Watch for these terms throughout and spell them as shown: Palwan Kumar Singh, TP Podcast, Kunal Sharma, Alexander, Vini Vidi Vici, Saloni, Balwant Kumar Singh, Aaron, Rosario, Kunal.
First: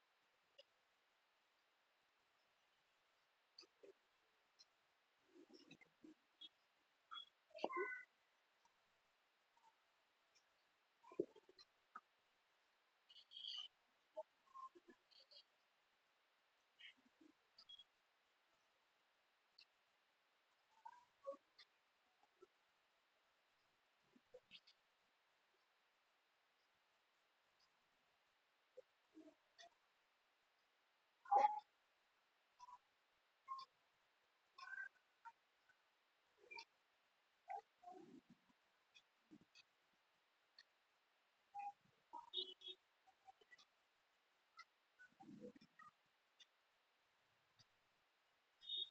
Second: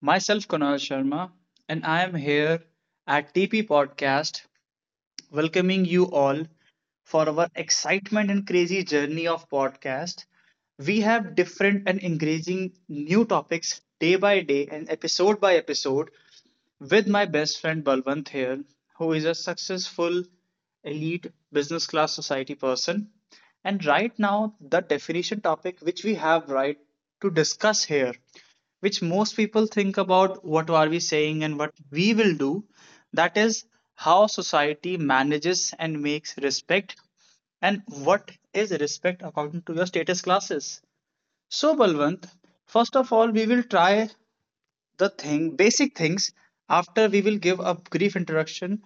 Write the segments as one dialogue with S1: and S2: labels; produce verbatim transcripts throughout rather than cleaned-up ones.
S1: Myself, Kunal Sharma, and I am here at T P Podcast, welcoming you all for our excitement and crazy journey of podcast. We have different and engaging new topics day by day and episode by episode with my best friend Balwant here, who is a successful elite business class society person. And right now, the definition topic which we have right to discuss here, which most people think about what are we saying and what we will do, that is how society manages and makes respect and what is respect according to your status classes. So, Balwant, first of all, we will try the thing basic things after we will give a brief introduction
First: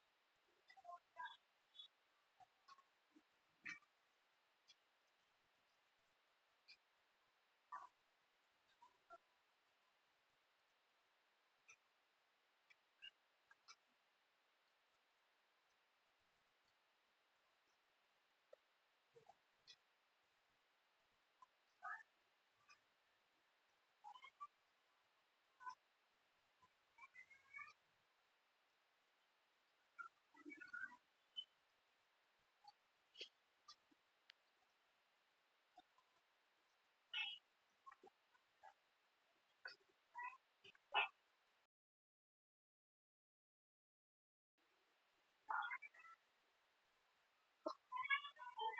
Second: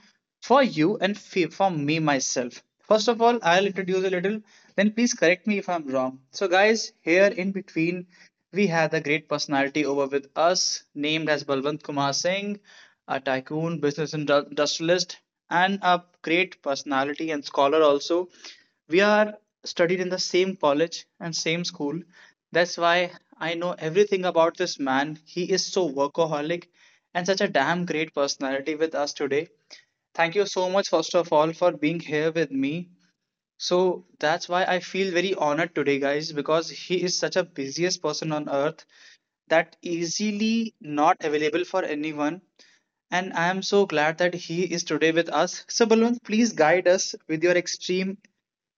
S1: for you and fe- for me myself. First of all, I'll introduce a little, then please correct me if I'm wrong. So guys, here in between, we had a great personality over with us named as Balwant Kumar Singh, a tycoon business indu- industrialist and a great personality and scholar also. We are studied in the same college and same school. That's why I know everything about this man. He is so workaholic and such a damn great personality with us today. Thank you so much, first of all, for being here with me. So that's why I feel very honored today, guys, because he is such a busiest person on earth that easily not available for anyone, and I am so glad that he is today with us. So, Balwant, please guide us with your extreme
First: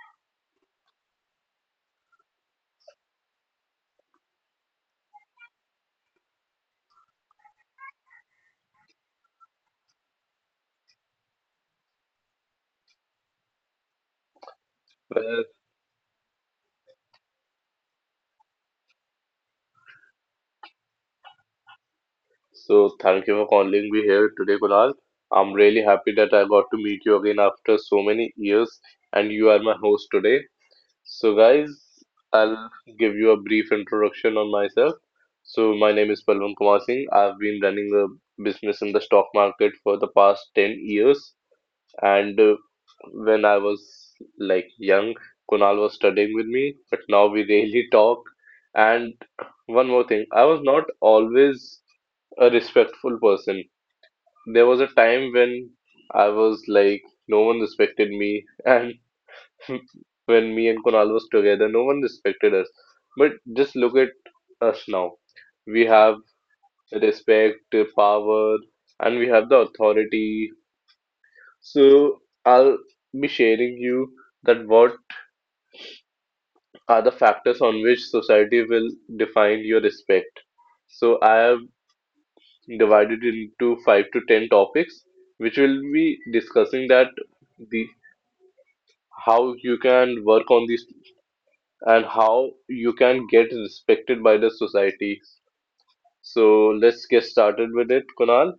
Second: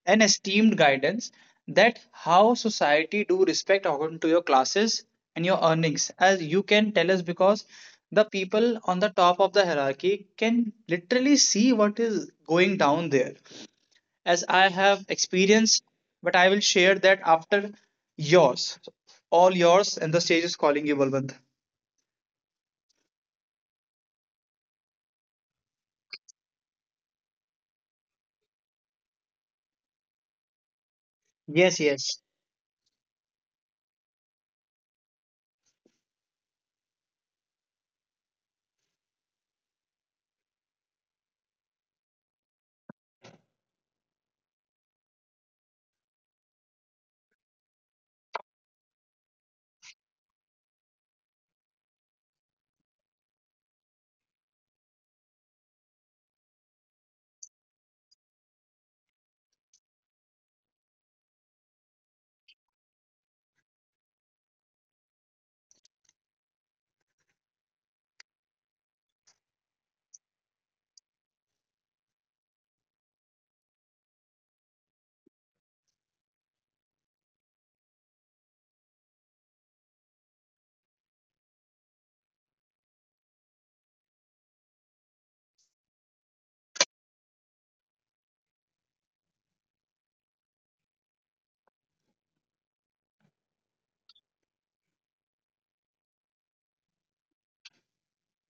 S1: and esteemed guidance that how society do respect according to your classes and your earnings as you can tell us, because the people on the top of the hierarchy can literally see what is going down there as I have
S2: Well,
S1: experienced. But I will share that after yours. All yours, and the stage is calling you, Balwant.
S2: so thank you for calling me here today, Kunal. I'm really happy that I got to meet you again after so many years, and you are my host today. So, guys,
S1: Yes, yes.
S2: I'll give you a brief introduction on myself. So, my name is Palwan Kumar Singh. I've been running a business in the stock market for the past ten years, and uh, when I was like young, Kunal was studying with me, but now we really talk. And one more thing, I was not always a respectful person. There was a time when I was like, no one respected me, and when me and Kunal was together, no one respected us. But just look at us now. We have respect, power, and we have the authority. So I'll be sharing you that what are the factors on which society will define your respect. So I have divided into five to ten topics, which will be discussing that the how you can work on these and how you can get respected by the society. So let's get started with it, Kunal.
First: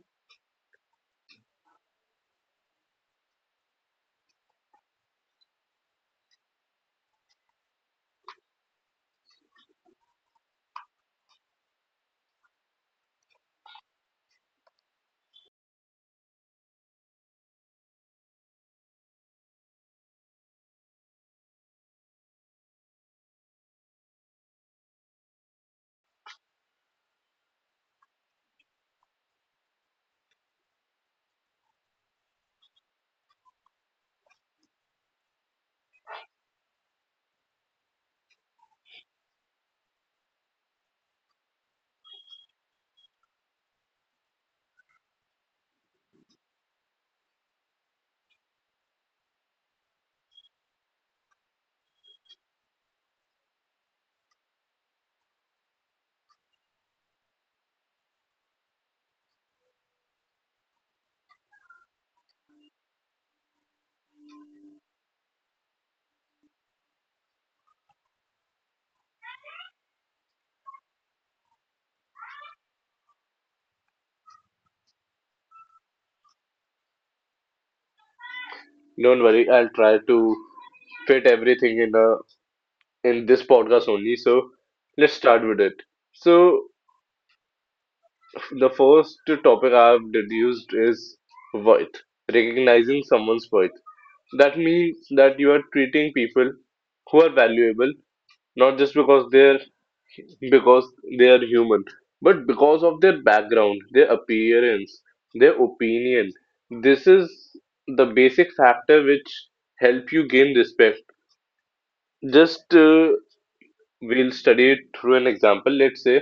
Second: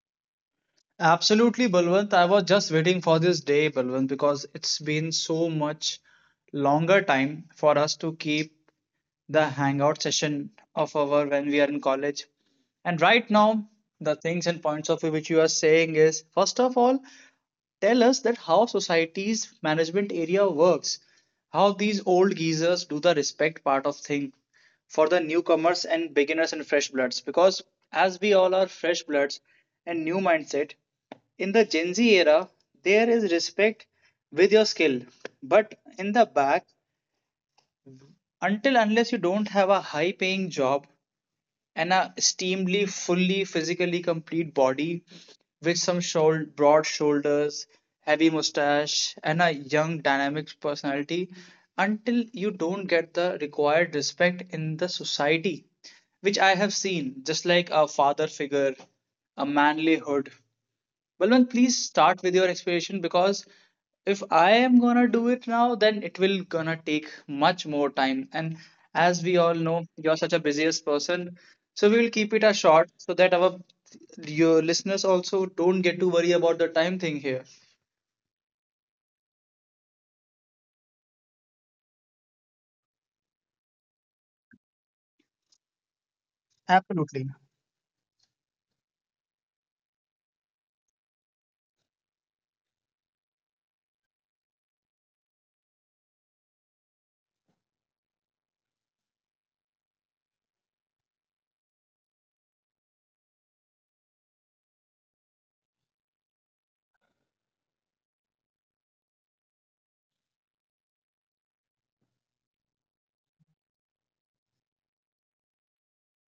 S1: Absolutely, Balwant. I was just waiting for this day, Balwant, because it's been so much longer time for us to keep the hangout session of our when we are in college. And right now, the things and points of view which you are saying is, first of all, tell us that how society's management area works, how these old geezers do the respect part of thing for the newcomers and beginners and fresh bloods. Because as we all are fresh bloods and new mindset, in the Gen Z era, there is respect with your skill. But in the back, until unless you don't have a high paying job and a steamly, fully physically complete body with some shoul- broad shoulders, heavy mustache, and a young, dynamic personality, until you don't get the required respect in the society, which I have seen, just like a father figure, a manlyhood. Balwant, please start with your explanation, because if I am gonna do it now, then it will gonna take much more time. And as we all know, you're such a busiest person, so we will keep it a short so that our your listeners also don't get to worry about the time thing here.
S2: Don't worry, I'll try to fit everything in a in this podcast only. So let's start with it. So
S1: Absolutely.
S2: the first topic I've deduced is worth, recognizing someone's worth. That means that you are treating people who are valuable not just because they're because they are human, but because of their background, their appearance, their opinion. This is the basic factor which help you gain respect. Just uh, we'll study it through an example. Let's say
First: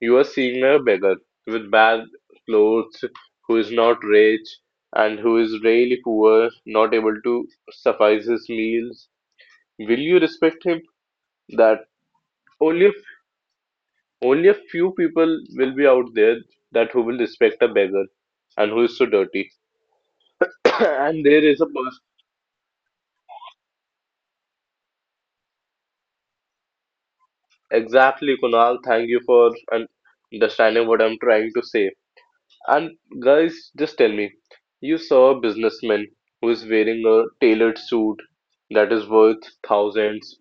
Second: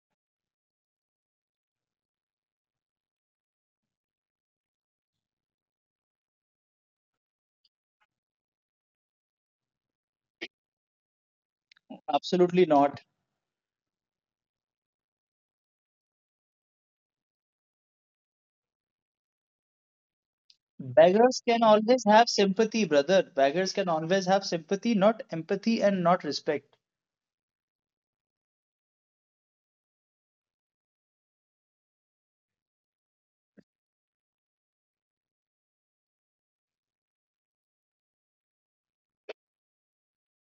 S2: you are seeing a beggar with bad clothes, who is not rich and who is really poor, not able to suffice his meals. Will you respect him? That
S1: Absolutely
S2: only a,
S1: not.
S2: only a few people will be out there that who will respect a beggar and who is so dirty. And
S1: Beggars
S2: there is
S1: can
S2: a person.
S1: always have sympathy, brother. Beggars can always have sympathy, not empathy and not respect.
S2: Exactly, Kunal. Thank you for un- understanding what I'm trying to say. And guys, just tell me, you saw a businessman who is wearing a tailored suit that is worth thousands,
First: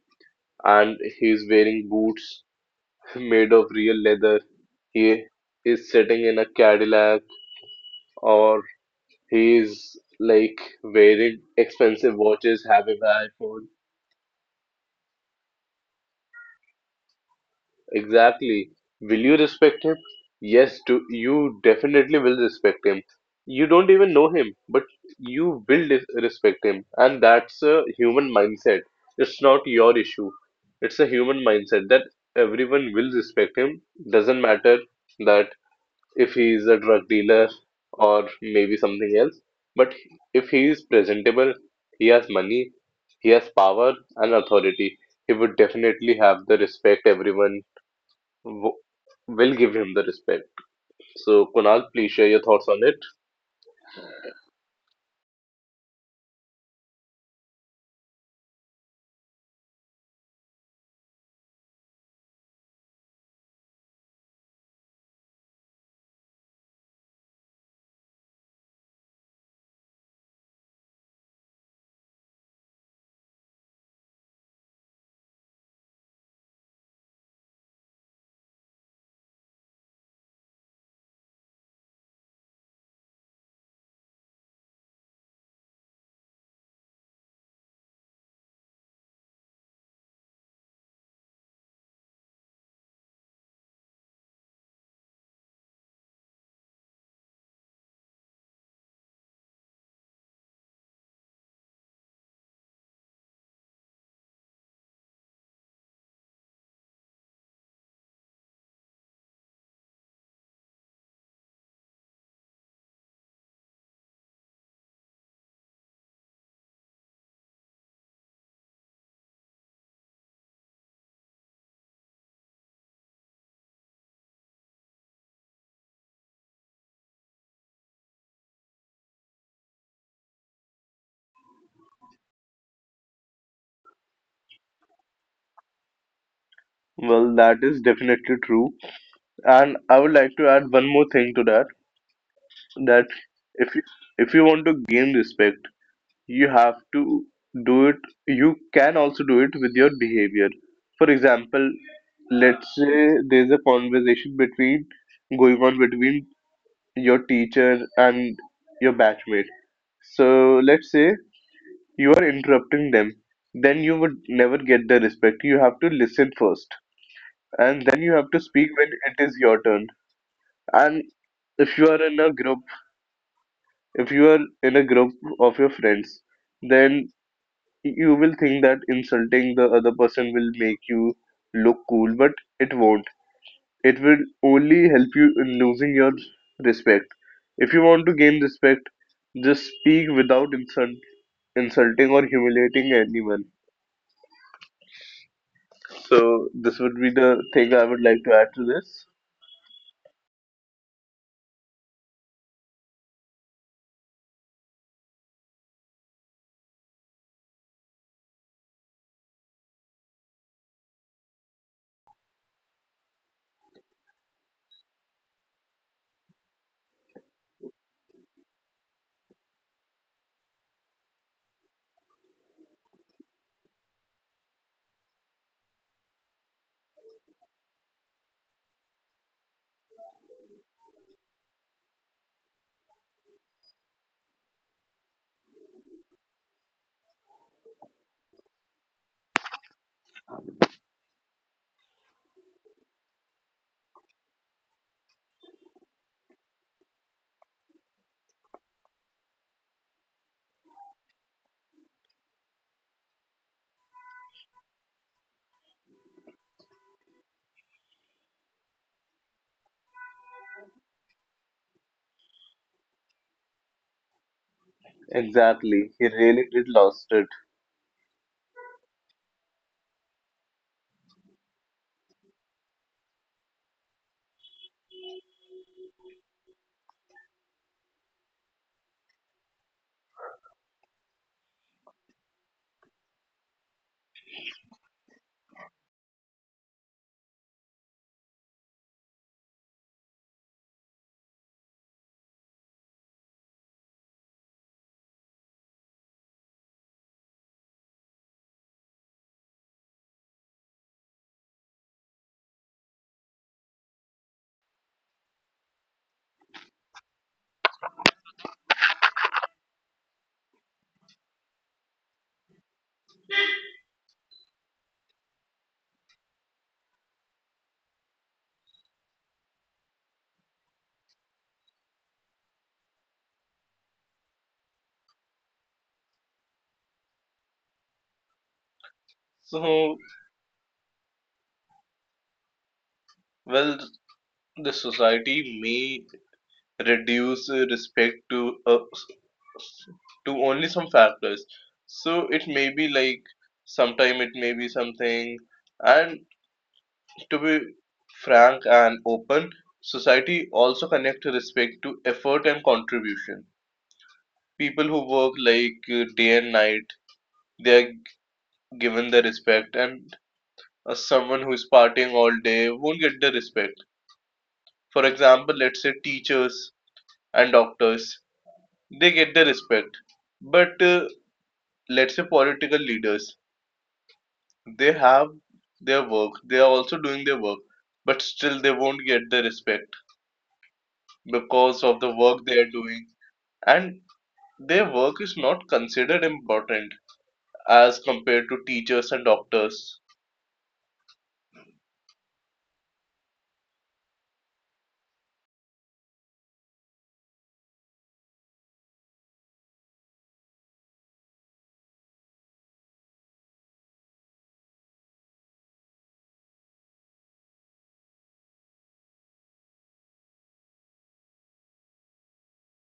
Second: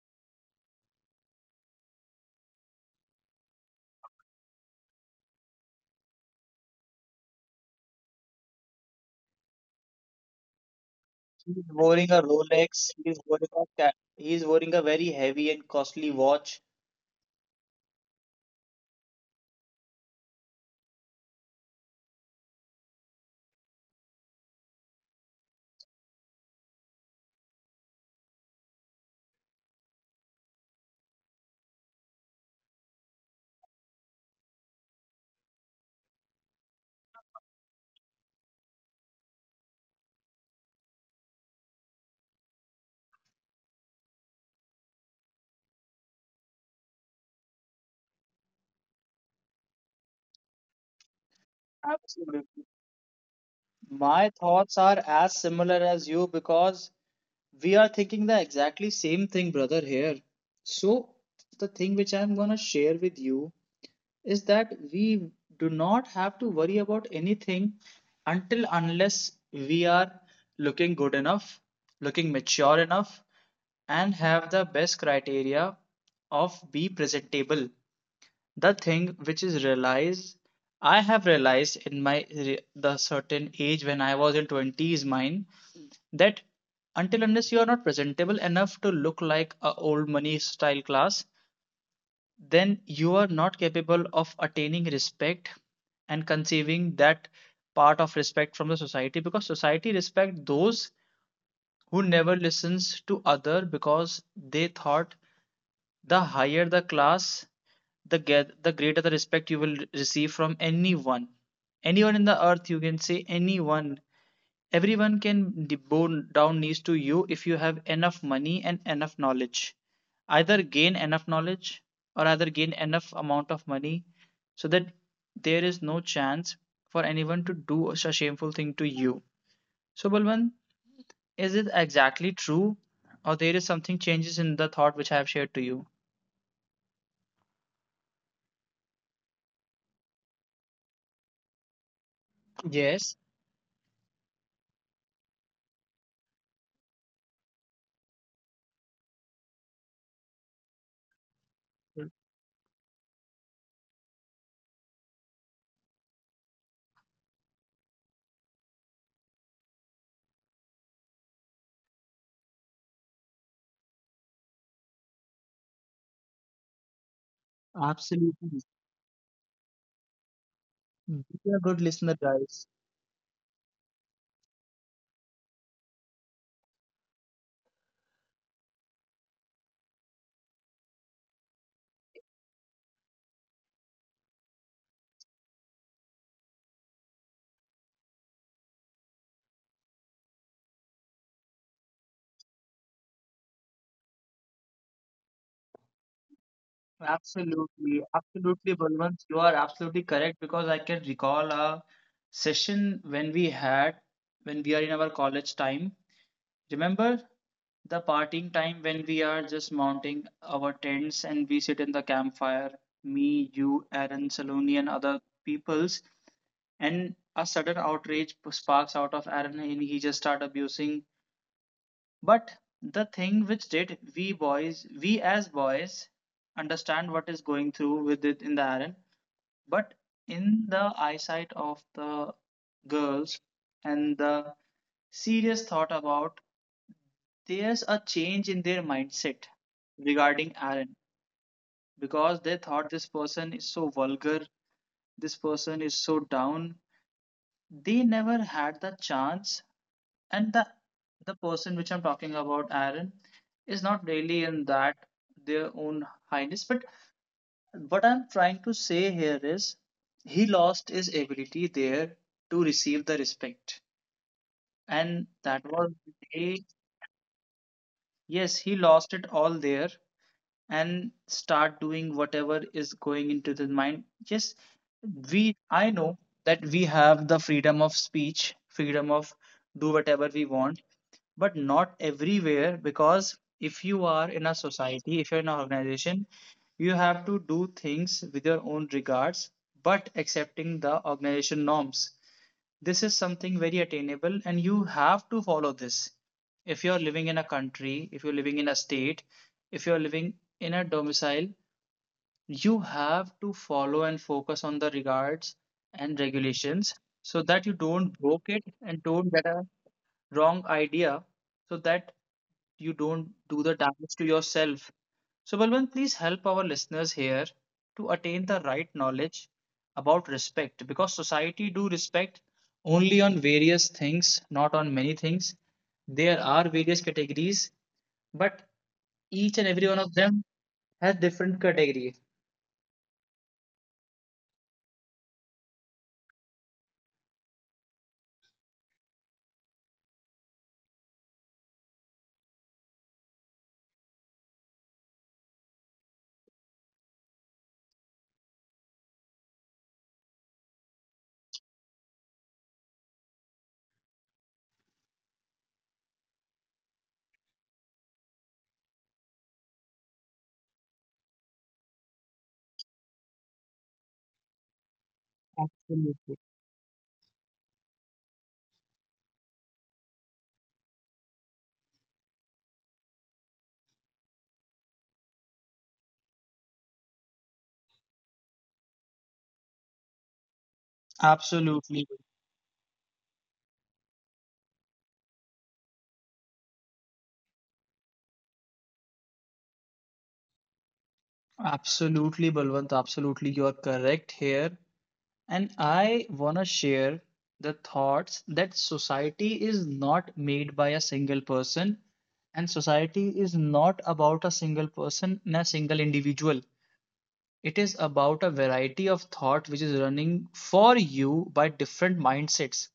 S2: and he's wearing boots made of real leather. He is sitting in a Cadillac or he's like wearing
S1: He's wearing
S2: expensive
S1: a
S2: watches,
S1: Rolex.
S2: having
S1: He's
S2: an
S1: wearing a
S2: iPhone.
S1: ca- he's wearing a very heavy and costly watch.
S2: Exactly. Will you respect him? Yes, do, you definitely will respect him. You don't even know him, but you will dis- respect him. And that's a human mindset. It's not your issue. It's a human mindset that everyone will respect him. Doesn't matter that if he is a drug dealer or maybe something else. But if he is presentable, he has money, he has power and authority. He would definitely have the respect, everyone w- will give him the respect. So, Kunal, please share your
S1: Absolutely.
S2: thoughts on it.
S1: My thoughts are as similar as you, because we are thinking the exactly same thing, brother, here. So the thing which I'm gonna share with you is that we do not have to worry about anything until unless we are looking good enough, looking mature enough, and have the best criteria of be presentable. The thing which is realized, I have realized in my the certain age when I was in twenties mine, that until unless you are not presentable enough to look like a old money style class, then you are not capable of attaining respect and conceiving that part of respect from the society, because society respect those who never listens to other because they thought the higher the class, the get the greater the respect you will receive from anyone. Anyone in the earth, you can say anyone. Everyone can bow down knees to you if you have enough money and enough knowledge. Either gain enough knowledge or either gain enough amount of money so that there is no chance for anyone to do a shameful thing to you. So, Balwant, is it exactly true or there is something changes in the thought which I have shared to you?
S2: Well, that is definitely true, and I would like to add one more thing to that. That
S1: Yes.
S2: if you, if you want to gain respect, you have to do it, you can also do it with your behavior. For example, let's say there's a conversation between going on between your teacher and your batchmate. So let's say you are interrupting them, then you would never get the respect. You have to listen first and then you have to
S1: Absolutely.
S2: speak when it is your turn. And
S1: Be a good
S2: if you are
S1: listener,
S2: in a group
S1: guys.
S2: if you are in a group of your friends, then you will think that insulting the other person will make you look cool, but it won't. It will only help you in losing your respect. If you want to gain respect, just speak without insult, insulting or humiliating anyone. So this would be the thing I would
S1: Absolutely,
S2: like to add to
S1: absolutely,
S2: this.
S1: Balwant. You are absolutely correct because I can recall a session when we had when we are in our college time. Remember the partying time when we are just mounting our tents and we sit in the campfire, me, you, Aaron, Saloni, and other peoples, and a sudden outrage p- sparks out of Aaron and he just start abusing. But the thing which did we boys, we as boys, understand what is going through with it in the harem. But in the eyesight of the girls and the serious thought about, there's a change in their mindset regarding Aaron, because they thought this person is so vulgar, this person is so down. They never had the chance. And the the person which I'm talking about, Aaron, is not really in that their own highness. But what I'm trying to say here is he lost his ability there to receive the respect, and that was
S2: Exactly. He
S1: the
S2: really
S1: day.
S2: did lost it.
S1: Yes, he lost it all there and start doing whatever is going into the mind. Yes, we, I know that we have the freedom of speech, freedom of do whatever we want, but not everywhere, because if you are in a society, if you're in an organization, you have to do things with your own regards but accepting the organization norms. This is something very attainable and you have to follow this. If you're living in a country, if you're living in a state, if you're living in a domicile, you have to follow and focus on the regards and regulations so that you don't broke it and don't get a wrong idea, so that you don't do the damage to yourself. So, Balwant, please help our listeners here to attain the right knowledge about respect, because society do respect only on various things, not on many things. There are various categories, but each and every one
S2: So,
S1: of them has different category.
S2: well, the society may reduce uh, respect to uh, to only some factors, so it may be like sometime it may be something. And to be frank and open, society also connect respect to effort and contribution. People who work like uh, day and night, they are given the respect, and uh, someone who is partying all day won't get the respect. For example, let's say teachers and doctors, they get the respect, but uh, let's say political leaders, they have their work, they are also doing their work, but still they won't get the respect because of
S1: Absolutely.
S2: the work they are doing, and their work is not considered important as compared to teachers and doctors.
S1: Absolutely, Balwant. Absolutely, you are correct here. And I want to share the thoughts that society is not made by a single person, and society is not about a single person and a single individual. It is about a variety of thought which is running for you by different mindsets.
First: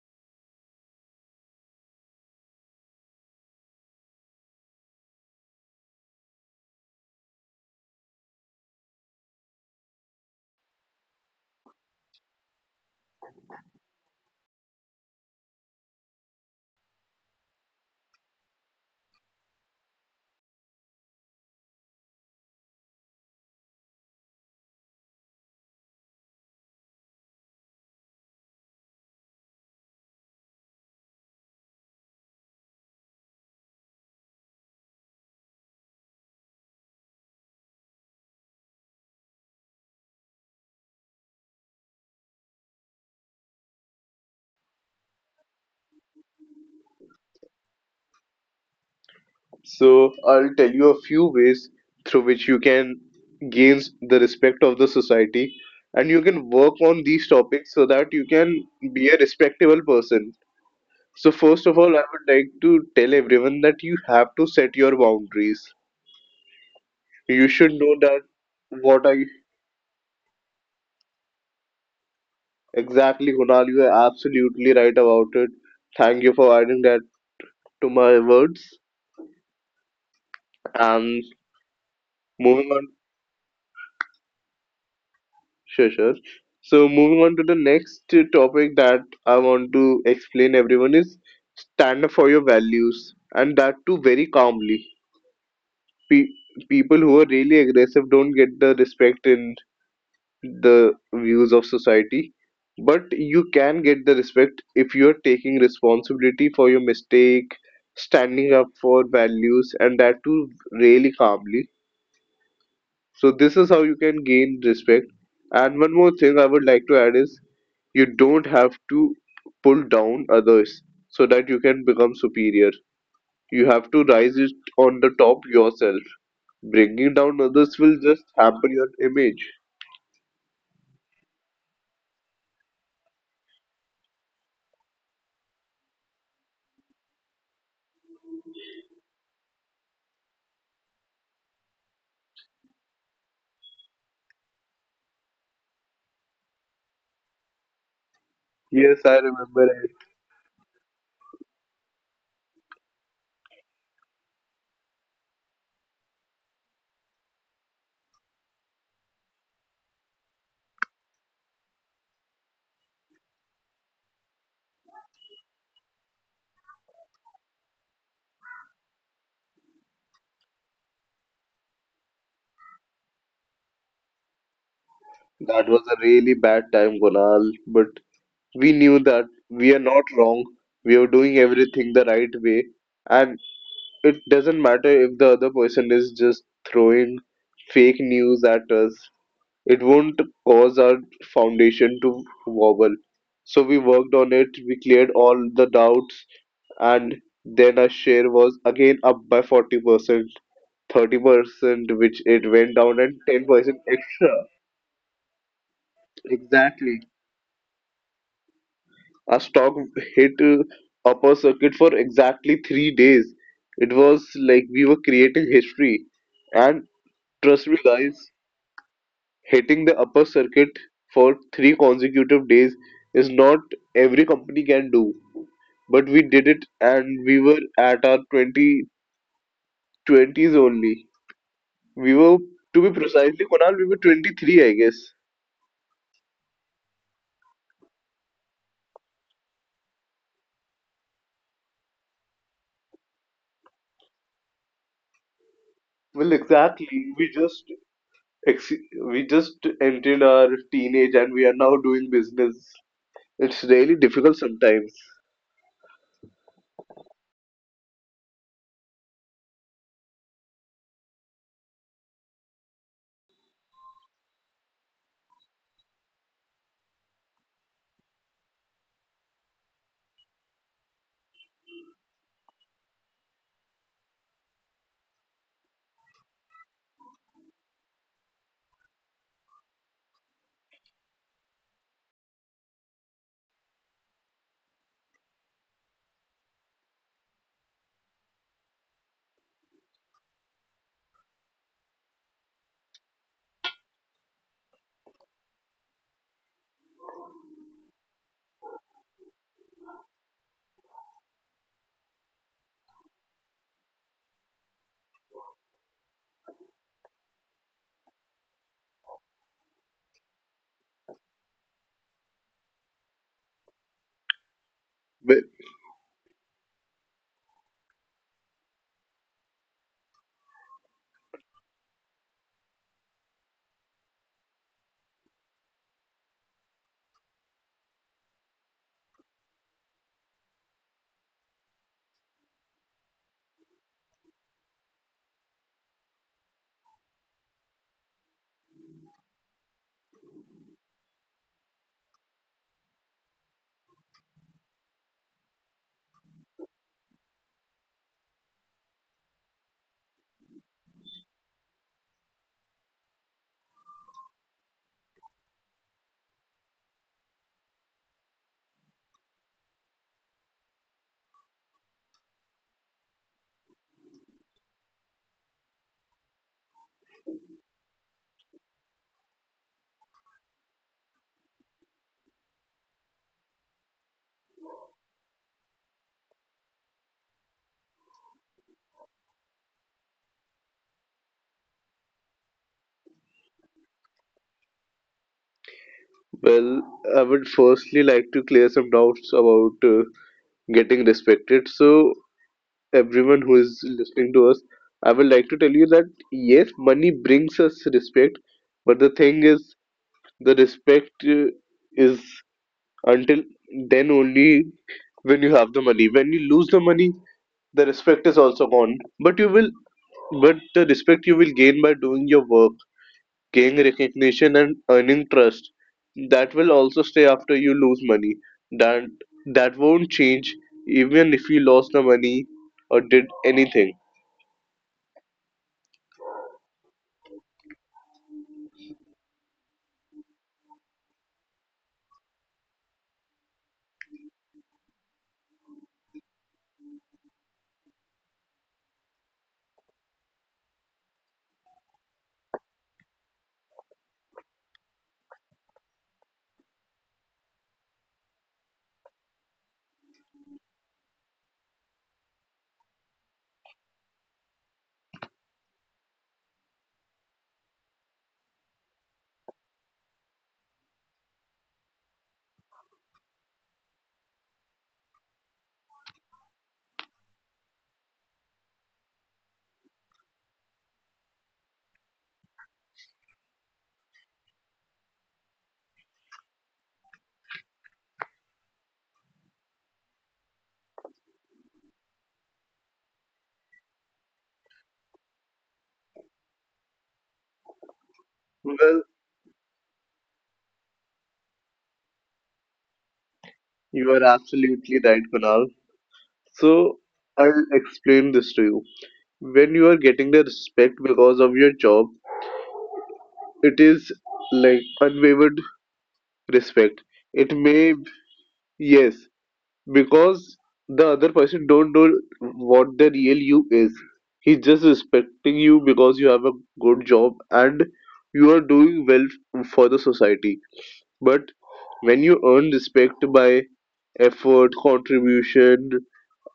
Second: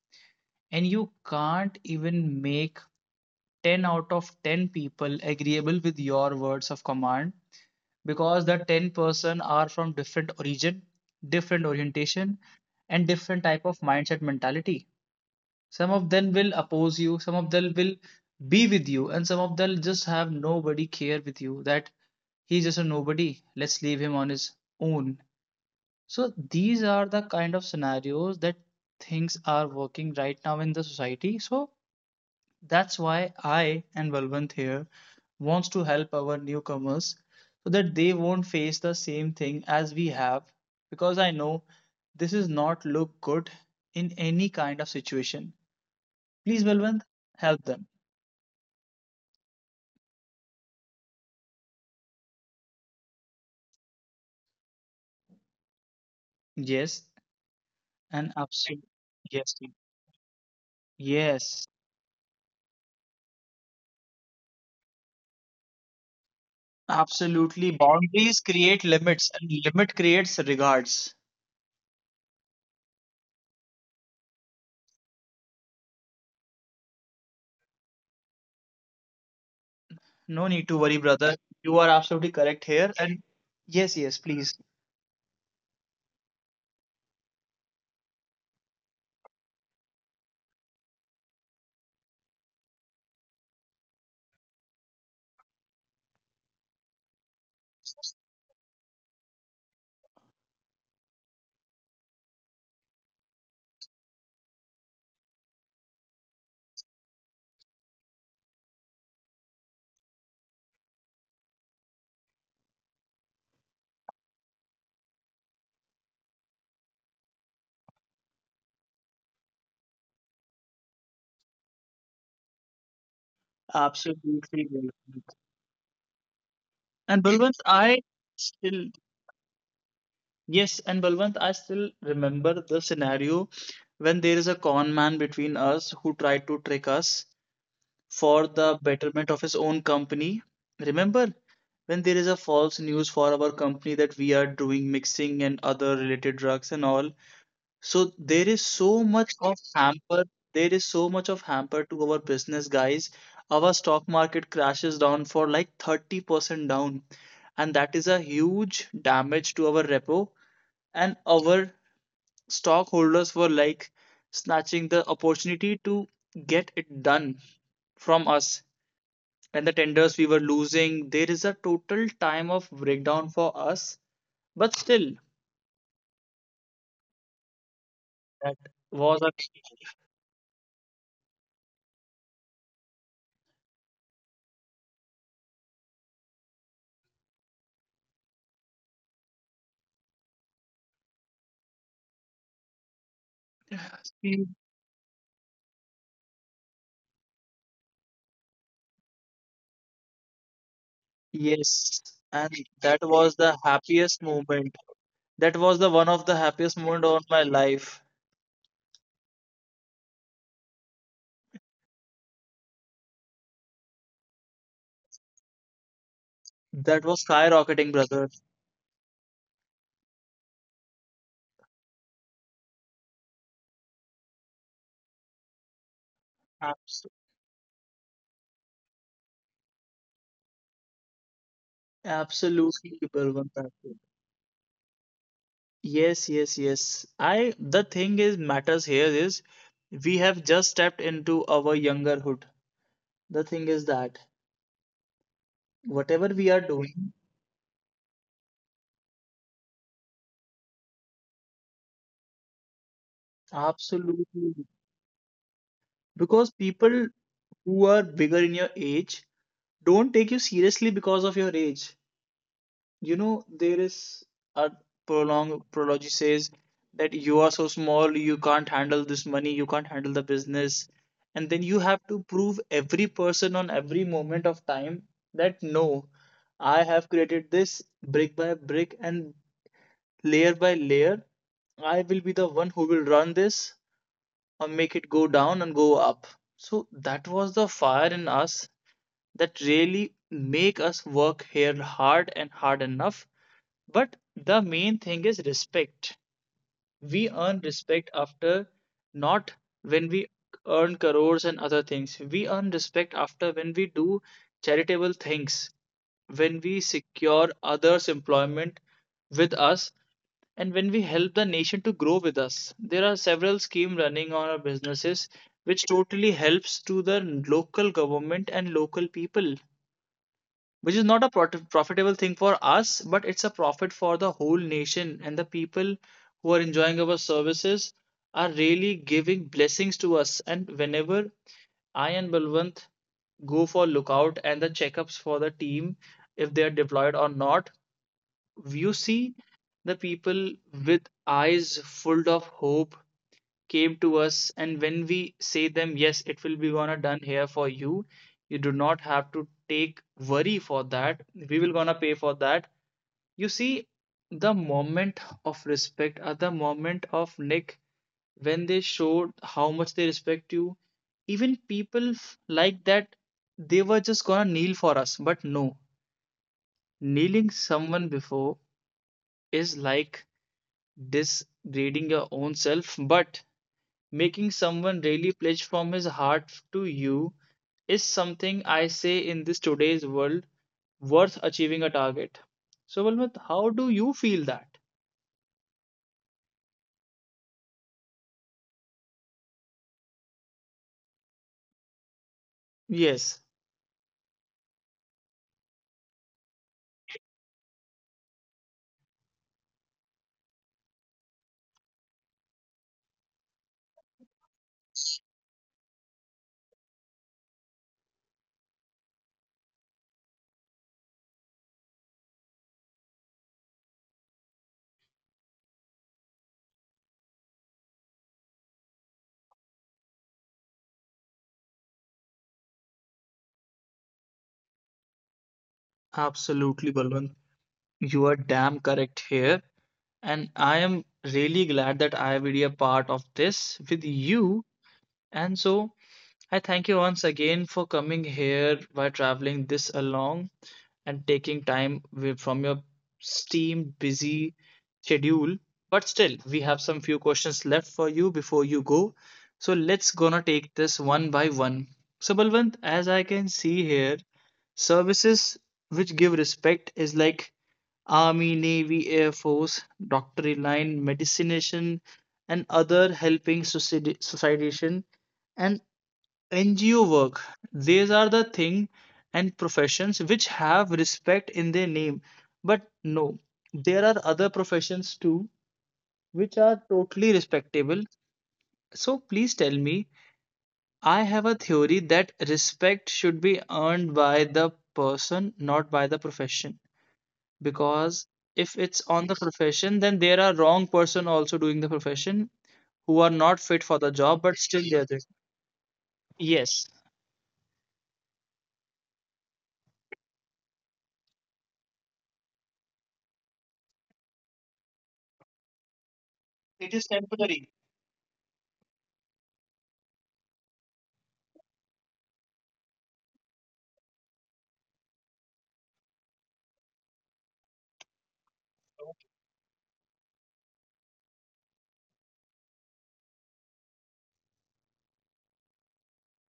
S1: And you can't even make ten out of ten people agreeable with your words of command, because the ten person are from different origin, different orientation, and different type of mindset mentality. Some of them will oppose you, some of them will be with you, and some of them just have nobody care with you, that he's just a nobody, let's leave him on his own. So these are the kind of scenarios that things are working right now in the society. So that's why I and Balwant here wants to help our newcomers so that they won't face the same thing as we have, because I know this is not look good in any kind of situation. Please, Balwant, help them.
S2: So I'll tell you a few ways through which you can gain the respect of the society, and you can work on
S1: Yes,
S2: these topics so that you
S1: and
S2: can
S1: absolutely.
S2: be a
S1: Yes.
S2: respectable person. So first
S1: Yes.
S2: of all, I would like to tell everyone that you have to set your boundaries. You
S1: Absolutely.
S2: should know that
S1: Boundaries create
S2: what are you
S1: limits and limit creates regards.
S2: exactly, Kunal. You are absolutely right about it. Thank you for adding that to my words.
S1: No need to worry,
S2: And
S1: brother. You are absolutely correct
S2: moving on,
S1: here. And yes, yes, please.
S2: sure, sure. So moving on to the next topic that I want to explain everyone is, stand up for your values, and that too very calmly. Pe- people who are really aggressive don't get the respect in the views of society, but you can get the respect if you're taking responsibility for your mistake, standing up for values, and that too really calmly. So this is how you can gain respect. And one more thing I would like to add is, you don't have to pull down others so that you can become superior. You have to rise it
S1: Absolutely.
S2: on the top yourself.
S1: And
S2: Bringing down
S1: Balwant,
S2: others
S1: I
S2: will just hamper
S1: still,
S2: your image.
S1: yes, and Balwant, I still remember the scenario when there is a con man between us who tried to trick us for the betterment of his own company. Remember when there is a false news for our company that we are doing mixing and other related drugs and all, so there is so
S2: Yes, I
S1: much of
S2: remember.
S1: hamper. There is so much of hamper to our business, guys. Our stock market crashes down for like thirty percent down, and that is a huge damage to our repo. And our stockholders were like snatching the opportunity to get it done from us. And the tenders we were losing, there is a total time of breakdown for us. But still,
S2: That was a really bad time, Kunal, but
S1: that
S2: we knew
S1: was
S2: that we are not wrong. We are doing everything the right way, and it doesn't matter if the other person is just throwing fake news at us. It won't cause our foundation to wobble. So we worked on
S1: a
S2: it, we cleared all the doubts, and then our share was again up by forty percent,
S1: yes,
S2: thirty percent, which
S1: and
S2: it went
S1: that
S2: down, and
S1: was the
S2: ten percent
S1: happiest
S2: extra.
S1: moment. That was the one of the happiest moment
S2: Exactly.
S1: of my life.
S2: Our stock hit uh, upper circuit for exactly three days. It was like we were creating history. And
S1: That was
S2: trust me,
S1: skyrocketing, brother.
S2: guys, hitting the upper circuit for three consecutive days is not every company can do. But we did it,
S1: Abs
S2: and we were at our twenty twenties only. We were, to
S1: Absolutely,
S2: be
S1: Balwant.
S2: precisely, Kunal, we were twenty-three, I guess.
S1: Yes, yes, yes. I the thing is matters here is we have just stepped into our youngerhood. The thing is that whatever
S2: Well,
S1: we are doing,
S2: exactly. We just ex we just entered our teenage and we are now doing business. It's really difficult
S1: absolutely,
S2: sometimes.
S1: because people who are bigger in your age don't take you seriously because of your age. You know, there is a prolong prology says that you are so small, you can't handle this money, you can't handle the business. And then you have to prove every person on every moment of time that no, I have created this brick by brick and layer by layer. I will be the one who will run this or make it go down and go up. So that was the fire in us that really make us work here hard and hard enough. But the main thing is respect. We earn respect after, not when we earn crores and other things. We earn respect after when we do charitable things, when we secure others' employment with us, and when we help the nation to grow with us. There are several schemes running on our businesses
S2: But,
S1: which totally helps to the local government and local people, which is not a profit profitable thing for us, but it's a profit for the whole nation. And the people who are enjoying our services are really giving blessings to us. And whenever I and Balwant go for lookout and the checkups for the team, if they are deployed or not, you see the people with eyes full of hope came to us, and when we say them yes, it will be gonna done here for you, you do not have to take worry for that, we will gonna pay for that, you see the moment of respect or the moment of nick, when they showed how much they respect you. Even people like that, they were just gonna kneel for us. But no, kneeling someone before is like degrading your own self. But making someone really pledge from his heart to you is something I say in this today's world worth achieving a target. So, Balwant, how do you feel that?
S2: well, I would firstly like to clear some doubts about uh, getting respected. So,
S1: Yes,
S2: everyone who is listening to us, I would like to tell you that yes, money brings us respect, but the thing is, the respect uh, is until then only when you have the money. When you lose the money, the respect is also gone. But you will, but the respect you will gain by doing your work, gain recognition and earning trust, that will also stay after you lose money. That that won't change even if you lost the money or did anything.
S1: absolutely, Balwant. You are damn correct here. And I am really glad that I will be a part of this with you. And so I thank you once again for coming here by traveling this along and taking time away from your steam busy schedule. But still, we have some few questions left for you before you go. So let's gonna take this one by one. So Balwant, as I can see here, services which give respect is like Army, Navy, Air Force, doctorate line, medicination, and other helping society, societization, and N G O work. These are the thing and professions which have respect in their name. But no, there are other professions too which are totally respectable. So please tell me, I have a theory that respect should be earned by the person, not by the profession. Because if
S2: Well,
S1: it's on the profession, then there are wrong person also doing the profession who are not fit for
S2: you
S1: the
S2: are
S1: job, but still
S2: absolutely
S1: they're there.
S2: right, Kunal.
S1: Yes,
S2: So I'll explain this to you. When you are getting the respect because of your job, it is like unwavered
S1: it
S2: respect.
S1: is
S2: It
S1: temporary.
S2: may Yes, because the other person don't know what the real you is, he's just respecting you because you have a good job and you are doing well for the society. But when you earn respect by effort, contribution,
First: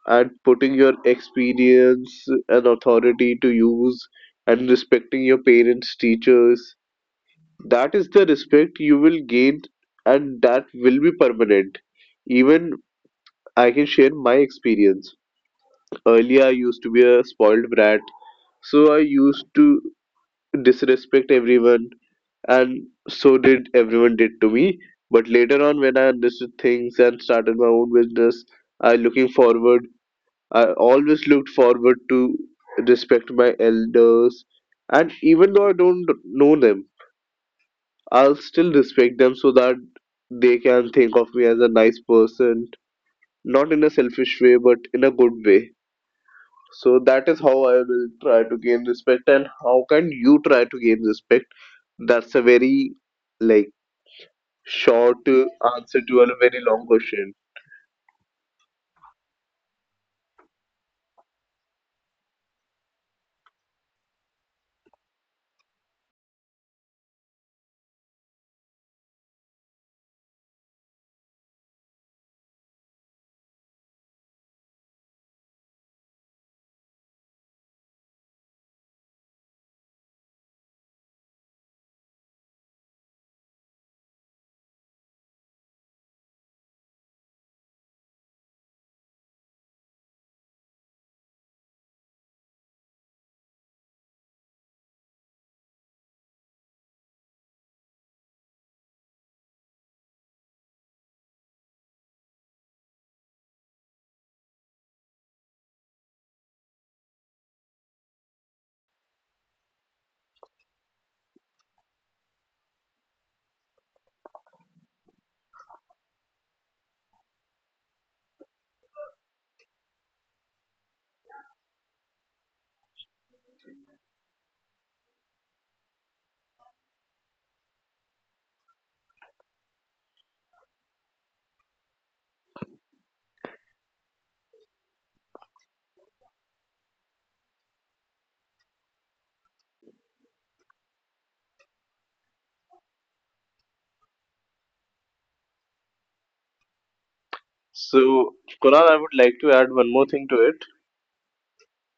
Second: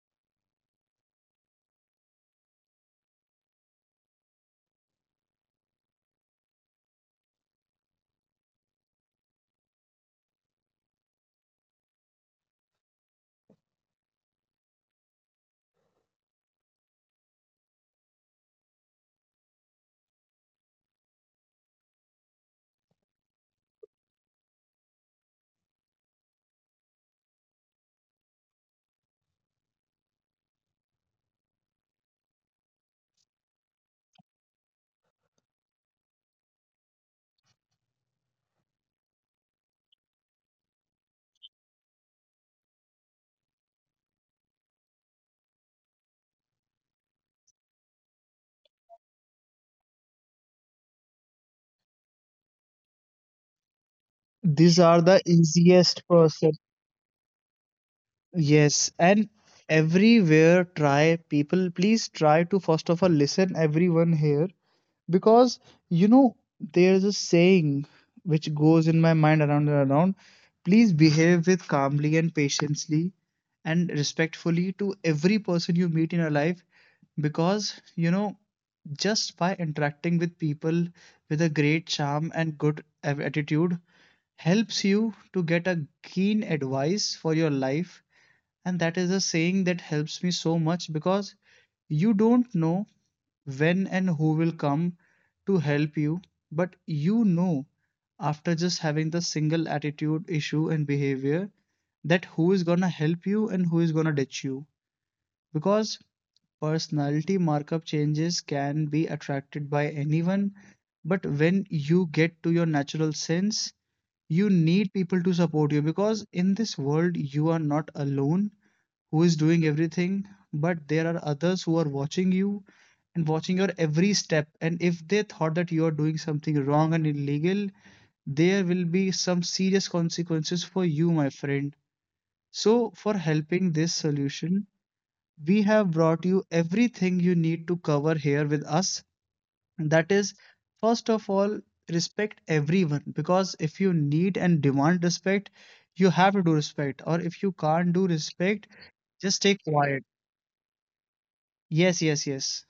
S2: and putting your experience and authority to use, and respecting your parents, teachers, that is the respect you will gain, and that will be permanent even. I can share my experience. Earlier, I used to be a spoiled brat, so I used to disrespect everyone, and so did everyone did to me. But later on, when I understood things and started my own business, I looking forward. I always looked forward to respect my elders, and even though I don't know them, I'll still respect them so that they can think of me as a nice person, not in a selfish way, but in a good way. So that is how I will try to gain respect, and how can you try to gain respect? That's a very like
S1: These are the
S2: short uh, answer
S1: easiest
S2: to a
S1: process.
S2: very long question.
S1: Yes, and everywhere try, people, please try to first of all listen everyone here, because you know there's a saying which goes in my mind around and around: please behave with calmly and patiently and respectfully to every person you meet in your life, because you know, just by interacting with people with a great charm and good a- attitude helps you to get a keen advice for your life. And that is a saying that helps me so much, because you don't know when and who will come to help you, but you know, after just having the single attitude, issue, and behavior, that who is gonna help you and who is gonna ditch you. Because personality markup changes can be attracted by anyone, but when you get to your natural sense, you need people to support you because in this world you are not alone who is doing everything, but there are others who are watching you and watching your every step. And if they thought that you are doing something wrong and illegal, there will be some serious consequences for you, my friend. So, for helping this solution, we have brought you everything you need to cover here with us. That is, first of all, respect everyone, because if you need and demand respect, you have to do respect, or if you can't do respect,
S2: So,
S1: just stay
S2: Kunal, I would
S1: quiet.
S2: like to add one more thing to it.
S1: Yes, yes, yes.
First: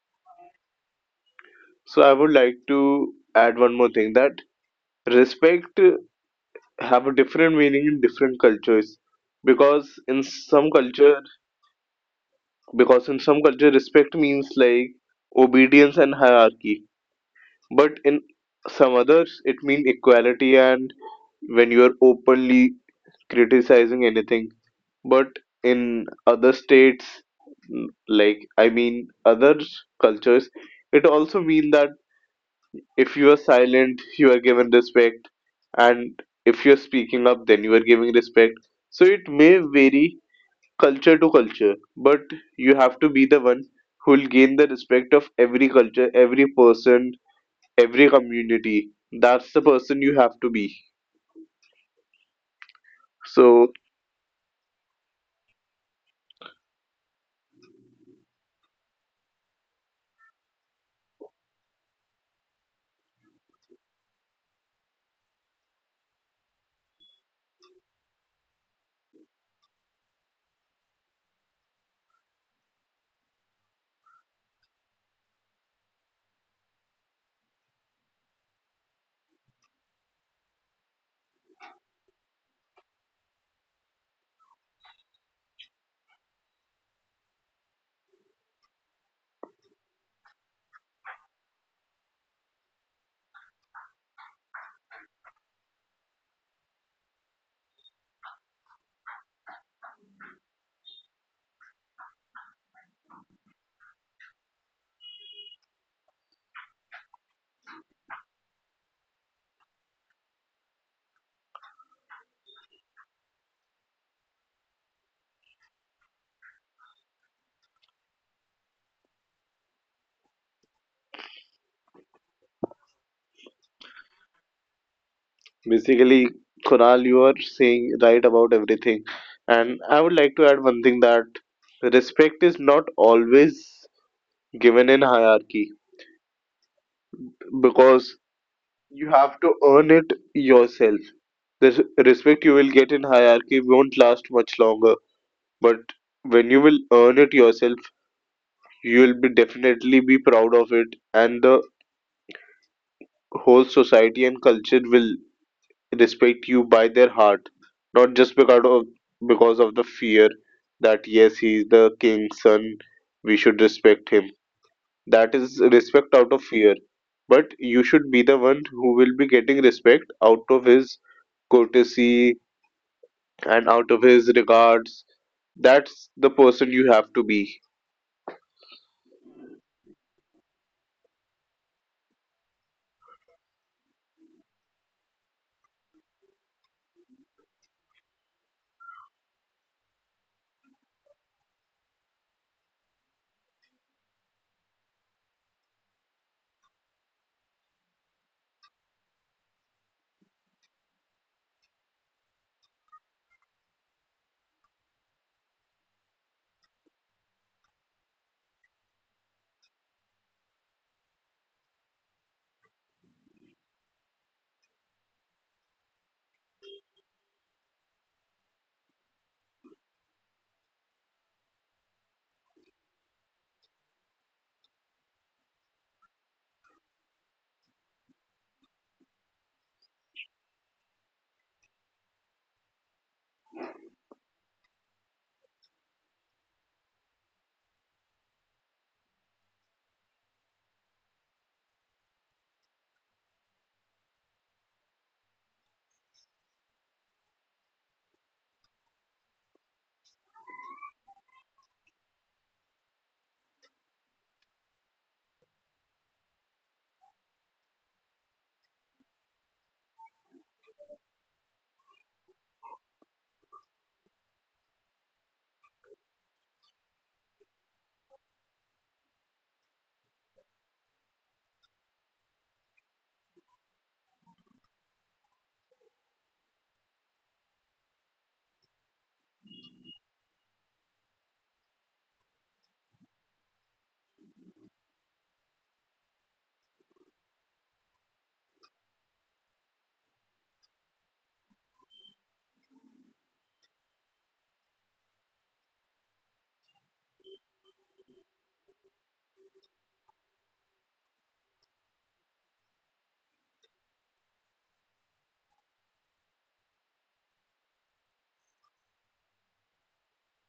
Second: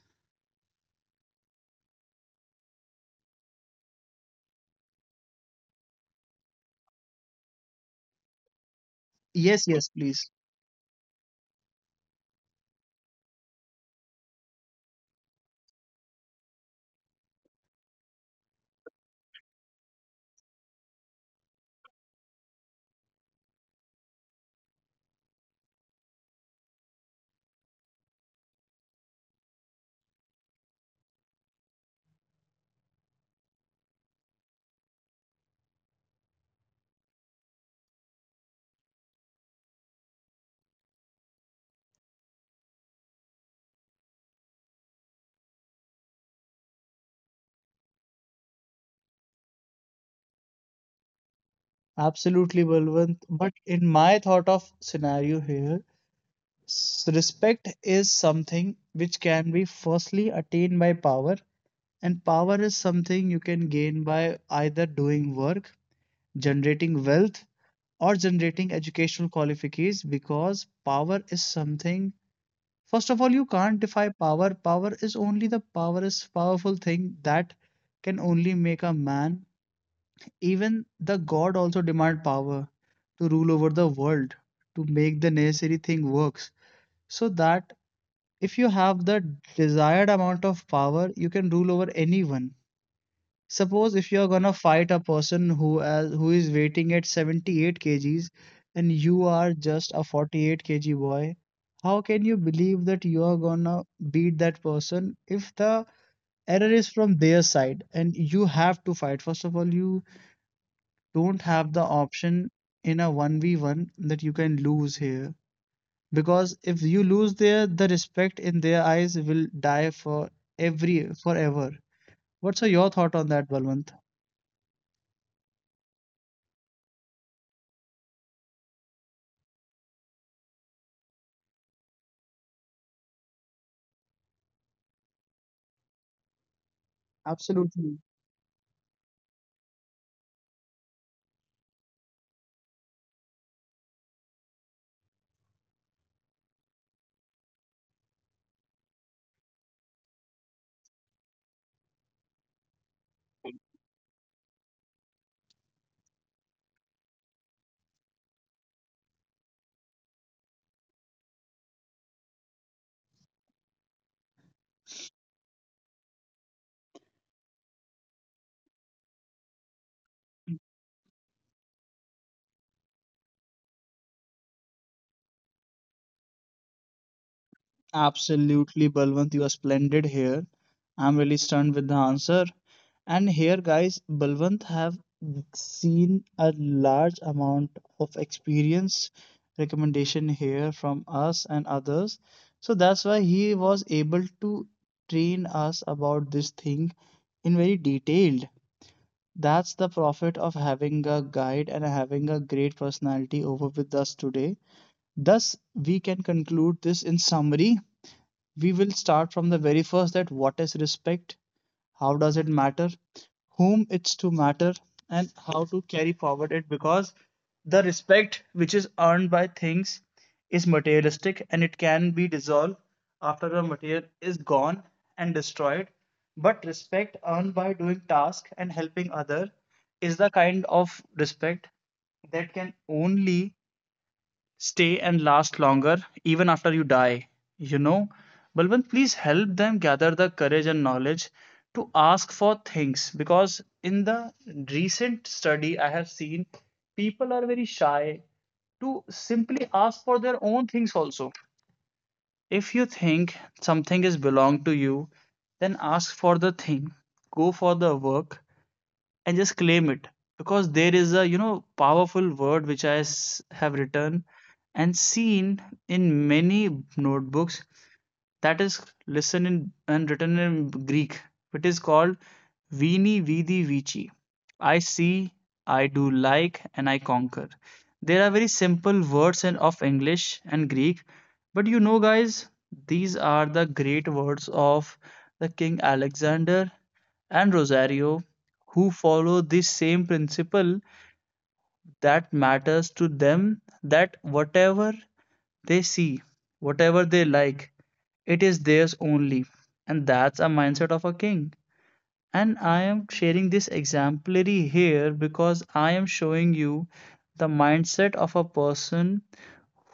S2: So, I would like to add one more thing that respect uh, have a different meaning in different cultures,
S1: Yes, yes,
S2: because in
S1: please.
S2: some culture, because in some culture, respect means like obedience and hierarchy, but in some others, it means equality, and when you're openly criticizing anything. But in other states, n- like I mean other cultures, it also mean that if you are silent, you are given respect, and if you're speaking up, then you are giving respect. So it may vary culture to culture, but you have to be the one who will gain the respect of every culture, every person, every community. That's the person you have to be.
S1: Absolutely,
S2: So
S1: Balwant. But in my thought of scenario here, s- respect is something which can be firstly attained by power, and power is something you can gain by either doing work, generating wealth, or generating educational qualifications, because power is something, first of all you can't defy power, power is only the power is powerful thing that can only make a man. Even the god also demand power to rule over the world, to make the necessary thing works. So that if you have the desired amount of power, you can rule over anyone. Suppose if you are gonna fight a person who has, who is weighting at seventy-eight kgs and you are just a forty-eight kilogram boy, how can you believe that you are gonna beat that person if the error is from their side and you have to fight? First of all, you don't have the option in a one v one that you can lose here. Because if you lose there, the respect in their eyes will die for every forever. What's uh, your thought on that, Balwant?
S2: basically, Kunal, you are saying right about everything. And I would like to add one thing that respect is not always given in hierarchy, because
S1: Absolutely.
S2: you have to earn it yourself. The respect you will get in hierarchy won't last much longer, but when you will earn it yourself, you will be definitely be proud of it, and the whole society and culture will respect you by their heart, not just because of because of the fear that yes, he is the king's son, we should respect him. That is respect out of fear. But you should be the one who will be getting respect out of his courtesy and out of his regards. That's the person you have to be.
S1: Absolutely, Balwant, you are splendid here. I'm really stunned with the answer. And here, guys, Balwant have seen a large amount of experience recommendation here from us and others. So that's why he was able to train us about this thing in very detailed. That's the profit of having a guide and having a great personality over with us today. Thus, we can conclude this in summary: we will start from the very first, that what is respect, how does it matter, whom it's to matter, and how to carry forward it, because the respect which is earned by things is materialistic, and it can be dissolved after the material is gone and destroyed. But respect earned by doing task and helping other is the kind of respect that can only stay and last longer, even after you die. You know, Balwant, please help them gather the courage and knowledge to ask for things, because in the recent study I have seen people are very shy to simply ask for their own things also. If you think something is belong to you, then ask for the thing, go for the work, and just claim it. Because there is a, you know, powerful word which i s- have written and seen in many notebooks, that is written in and written in Greek. It is called Vini Vidi Vici. I see, I do like, and I conquer. There are very simple words in, of English and Greek, but you know, guys, these are the great words of the King Alexander and Rosario who follow this same principle, that matters to them that whatever they see, whatever they like, it is theirs only. And that's a mindset of a king. And I am sharing this exemplary here because I am showing you the mindset of a person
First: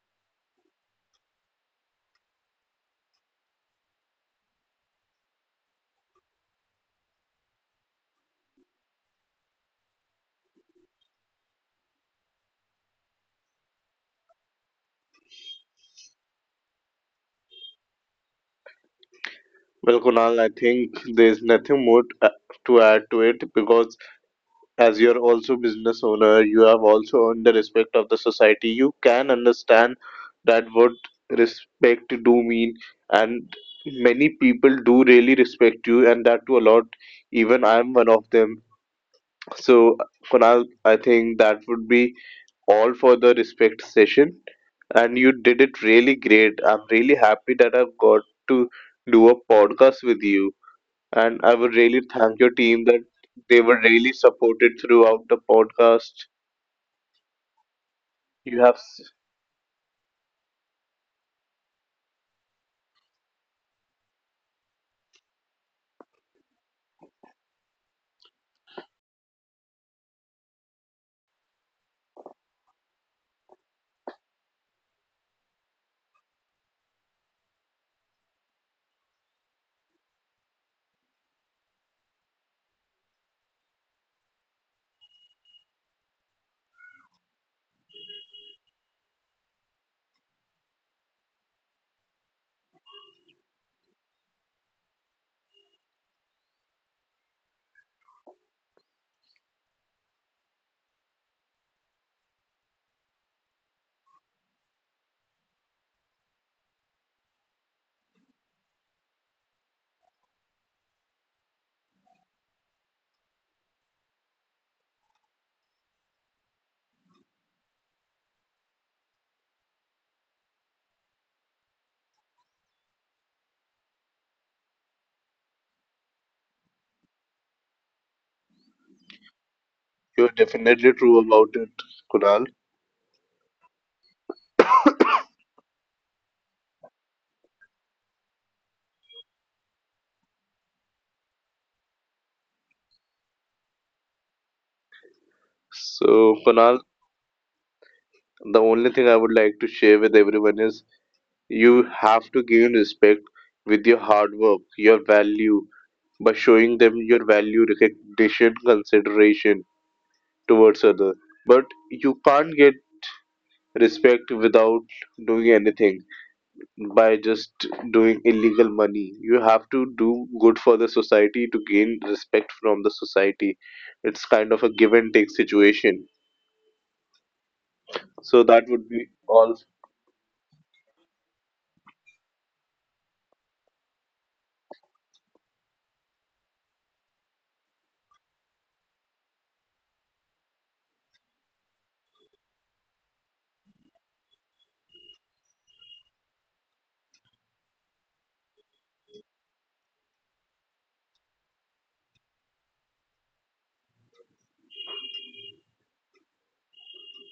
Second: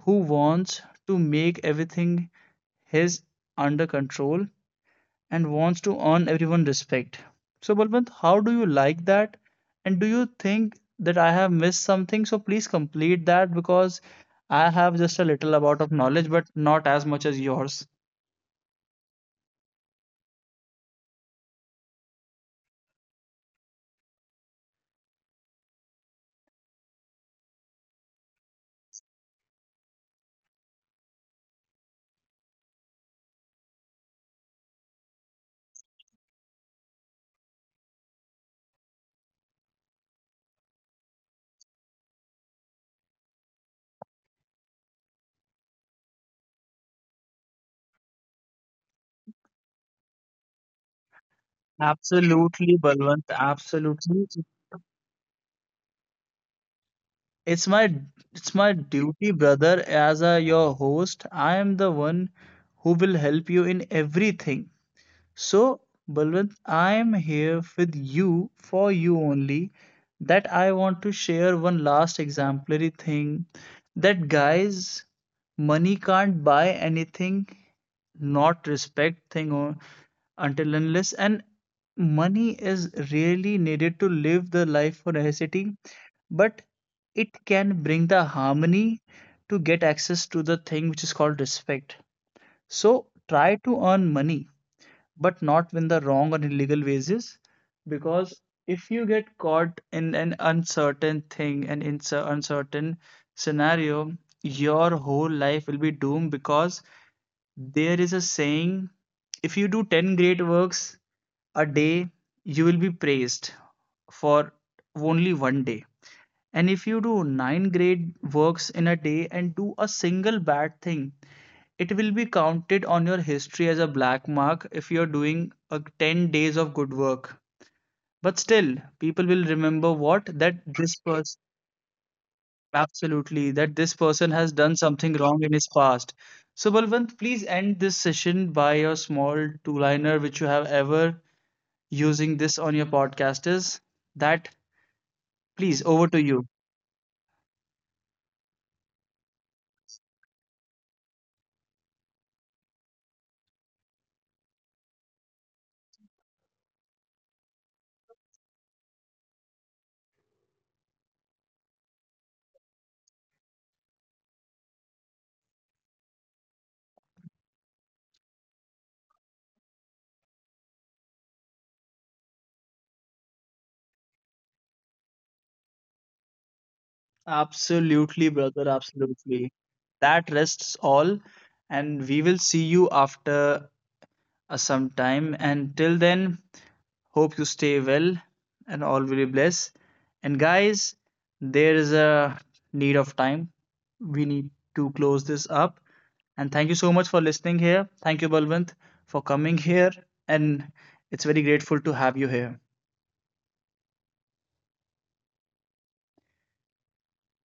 S1: who wants to make everything his under control and wants to earn everyone respect. So Balwant, how do you like that? And do you think that I have missed something? So please complete that, because I have just a little amount of knowledge, but not as much as yours.
S2: Well, Kunal, I think there's nothing more t- to add to it, because as you're also business owner, you have also earned the respect of the society, you can understand that what respect do mean. And many people do really respect you, and that too a lot, even I'm one of them. So, Kunal, I think that would be all for the respect session, and you did it really great. I'm really happy that I've got to do a podcast with you, and I would really thank your
S1: Absolutely,
S2: team that
S1: Balwant.
S2: they were really
S1: Absolutely.
S2: supported throughout the podcast.
S1: It's my, it's
S2: You
S1: my
S2: have, s-
S1: duty, brother, as a your host. I am the one who will help you in everything. So, Balwant, I am here with you for you only. That I want to share one last exemplary thing, that guys, money can't buy anything, not respect thing or until unless, and money is really needed to live the life for necessity, but it can bring the harmony to get access to the thing which is called respect. So try to earn money, but not when the wrong or illegal ways is, because if you get caught in an uncertain thing and in an uncertain scenario, your whole life will be doomed. Because there is a saying, if you do ten great works a day, you will be praised for only one day, and if you do nine great works in a day and do a single bad thing, it will be counted on your history as a black mark if you're doing a ten days of good work. But still people will remember what
S2: you're
S1: that
S2: definitely
S1: this
S2: true
S1: person,
S2: about it, Kunal.
S1: absolutely, that this person has done something wrong in his past. So Balwant, please end this session by your small two liner which you have ever using this on your podcast, is that, please, over to
S2: So,
S1: you.
S2: Kunal, the only thing I would like to share with everyone is, you have to gain respect with your hard work, your value, by showing them your value, recognition, consideration towards other. But you can't get respect without doing anything, by just doing illegal money. You have to do good for the society to gain respect from the society. It's kind of a give and take situation.
S1: Absolutely,
S2: So
S1: brother,
S2: that would be
S1: absolutely.
S2: all
S1: That rests all, and we will see you after uh, some time. And till then, hope you stay well and all will be blessed. And guys, there is a need of time. We need to close this up. And thank you so much for listening here. Thank you, Balwant, for coming here. And it's very grateful to have you here.